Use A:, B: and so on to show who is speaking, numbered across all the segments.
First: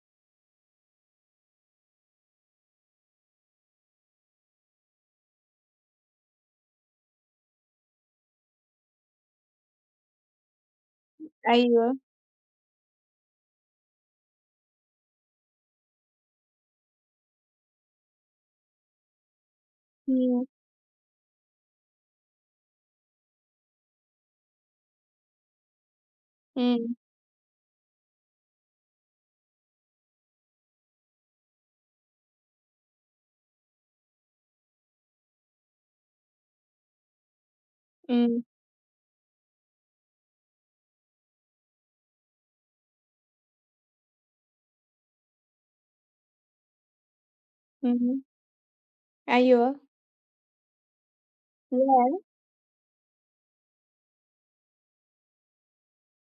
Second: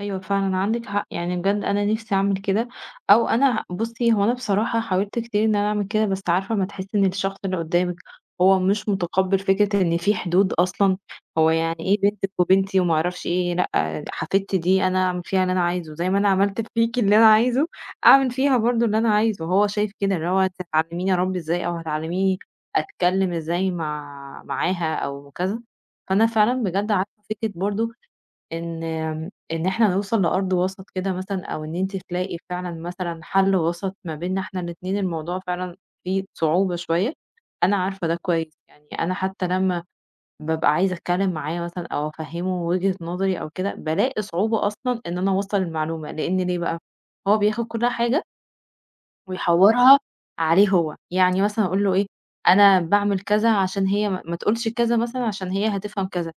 A: أيوة فعلًا عندِك حق، يعني بجد أنا نفسي أعمل كده، أو أنا ه بُصّي هو أنا بصراحة حاولت كتير إن أنا أعمل كده بس عارفة أمّا تحسّي إن الشخص اللي قُدّامِك هو مش مُتقبِّل فكرة إن في حدود أصلًا، "هو يعني
B: أيوه.
A: إيه بنتِك وبنتي وما أعرفش إيه، لأ حفيدتي دي أنا أعمل فيها اللي أنا عايزه، زي ما أنا عملت فيكِ اللي أنا عايزه أعمل فيها برضه اللي أنا عايزه." هو شايف كده إن هو
B: امم.
A: هتعلّميني أرَبّي إزاي أو هتعلّميني أتكلّم إزاي مع معاها؟ أو كذا، فأنا فعلًا بجد
B: امم.
A: عارفة فكرة برضه إن إن إحنا نوصَل لأرض وسَط كده مثلًا، أو إن أنتِ تلاقي فعلًا مثلًا حَل وسَط ما بيننا إحنا الإتنين، الموضوع فعلًا فيه صعوبة شوية، أنا عارفة ده
B: امم.
A: كويس، يعني أنا حتى لمّا بابقى عايزة أتكلّم معاه مثلًا أو أفَهّمه وِجهة نظري أو كده بالاقي صعوبة أصلًا إن أنا أوَصّل المعلومة لإن ليه بقى؟ هو بياخد كل
B: اهم.
A: حاجة
B: أيوه.
A: ويحوّرها عليه هو، يعني مثلًا
B: [unintelligible]
A: أقول له إيه،
B: عليه؟
A: أنا باعمل كذا عشان هي ما ما تقولش كذا مثلًا عشان هي هتفهَم كذا،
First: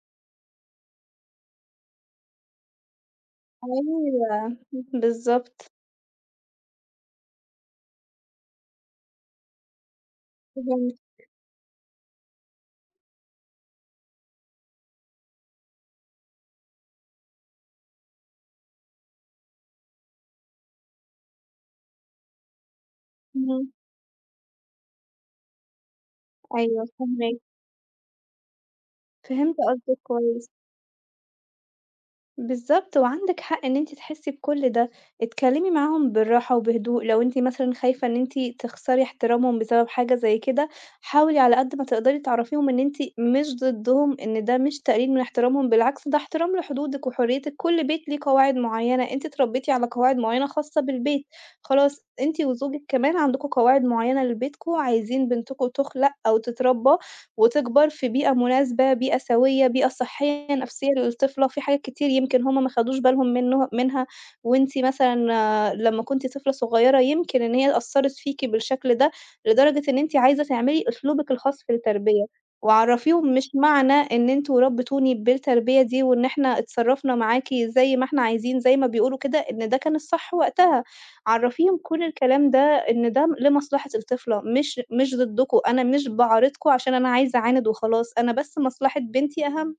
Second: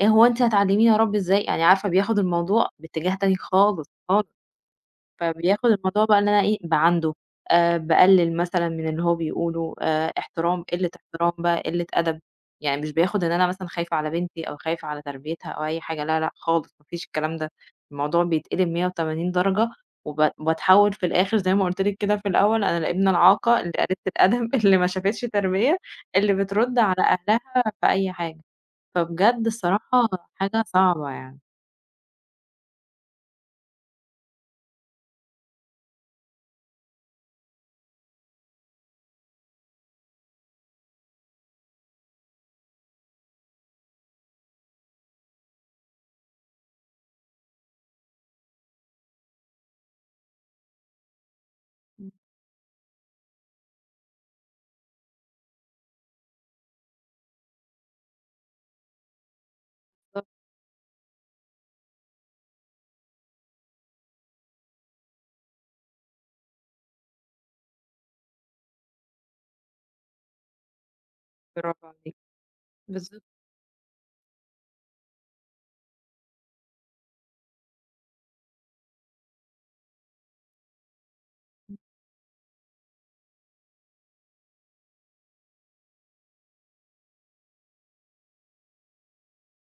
A: "إيه هو أنتِ هتعلّميني أرَبّي إزاي؟" يعني عارفة بياخد الموضوع باتجاه تاني خالص، خالص،
B: أيوه. امم،
A: فبياخد
B: بالضبط.
A: الموضوع بقى إن أنا إيه، باعاندُه آآ، باقلّل مثلًا من اللي هو بيقوله، آآ إحترام، قلّة
B: فهِمتِك.
A: إحترام بقى قلة أدب، يعني مش بياخد إن أنا مثلًا خايفة على بنتي أو خايفة على تربيتها أو أي حاجة ،لا، لأ خالص، ما فيش الكلام ده، الموضوع بيتقلب 180 درجة وب باتحوّل في الآخِر زي ما قلت لِك كده في الأول، أنا الإبنة العاقة
B: اهم.
A: اللي قليلة الأدب، اللي ما شافتش تربية، اللي بترُد
B: أيوه
A: على
B: فاهماكِ.
A: أهلها في أي حاجة. فبجد
B: فهِمت قصدِك
A: الصراحة
B: كويس.
A: حاجة صعبة يعني.
B: بالضبط، وعندِك حق إن أنتِ تحسّي بكُل ده، اتكلّمي معاهم بالراحة وبهدوء لو أنتِ مثلًا خايفة إن أنتِ تخسري إحترامهم بسبب حاجة زي كده، حاولي على قد ما تقدَري تعرّفيهم إن أنتِ مش ضِدُّهم، إن ده مش تقليل من إحترامهم، بالعكس ده إحترام لحدودِك وحرّيتِك. كل بيت ليه قواعد مُعيّنة، أنتِ اتربيتِ على قواعد مُعيّنة خاصّة بالبيت، خلاص
A: إمم.
B: أنتِ وزوجِك كمان عندكم قواعد معينة لبيتكم، عايزين بنتكم تُخلَق أو تتربى وتكبَر في بيئة مناسبة، بيئة سويّة، بيئة
A: بالضبط.
B: صحيّة نفسية للطفلة وفي حاجات كتير يمكن هُم ما خدوش بالهم منُّه منها وأنتِ مثلًا لمّا كُنتِ طفلة صغيرة يمكن إن هي أثّرِت فيكِ بالشكل ده لدرجة إن أنتِ عايزة تعملي أسلوبِك الخاص في
A: برافو عليكِ،
B: التربية.
A: بالضبط.
B: وعرّفيهم مش معنى إن أنتم ربّيتوني بالتربية دي وإن "إحنا اتصرّفنا معاكِ زي ما إحنا عايزين." زي ما بيقولوا كده إن ده كان الصح وقتها، عرّفيهم
A: إمم.
B: كل الكلام ده، إن ده م لمصلحة الطفلة مش مش ضدُّكم، أنا مش باعارضكم عشان أنا عايزة أعاند وخلاص أنا بس مصلحة بنتي أهَم.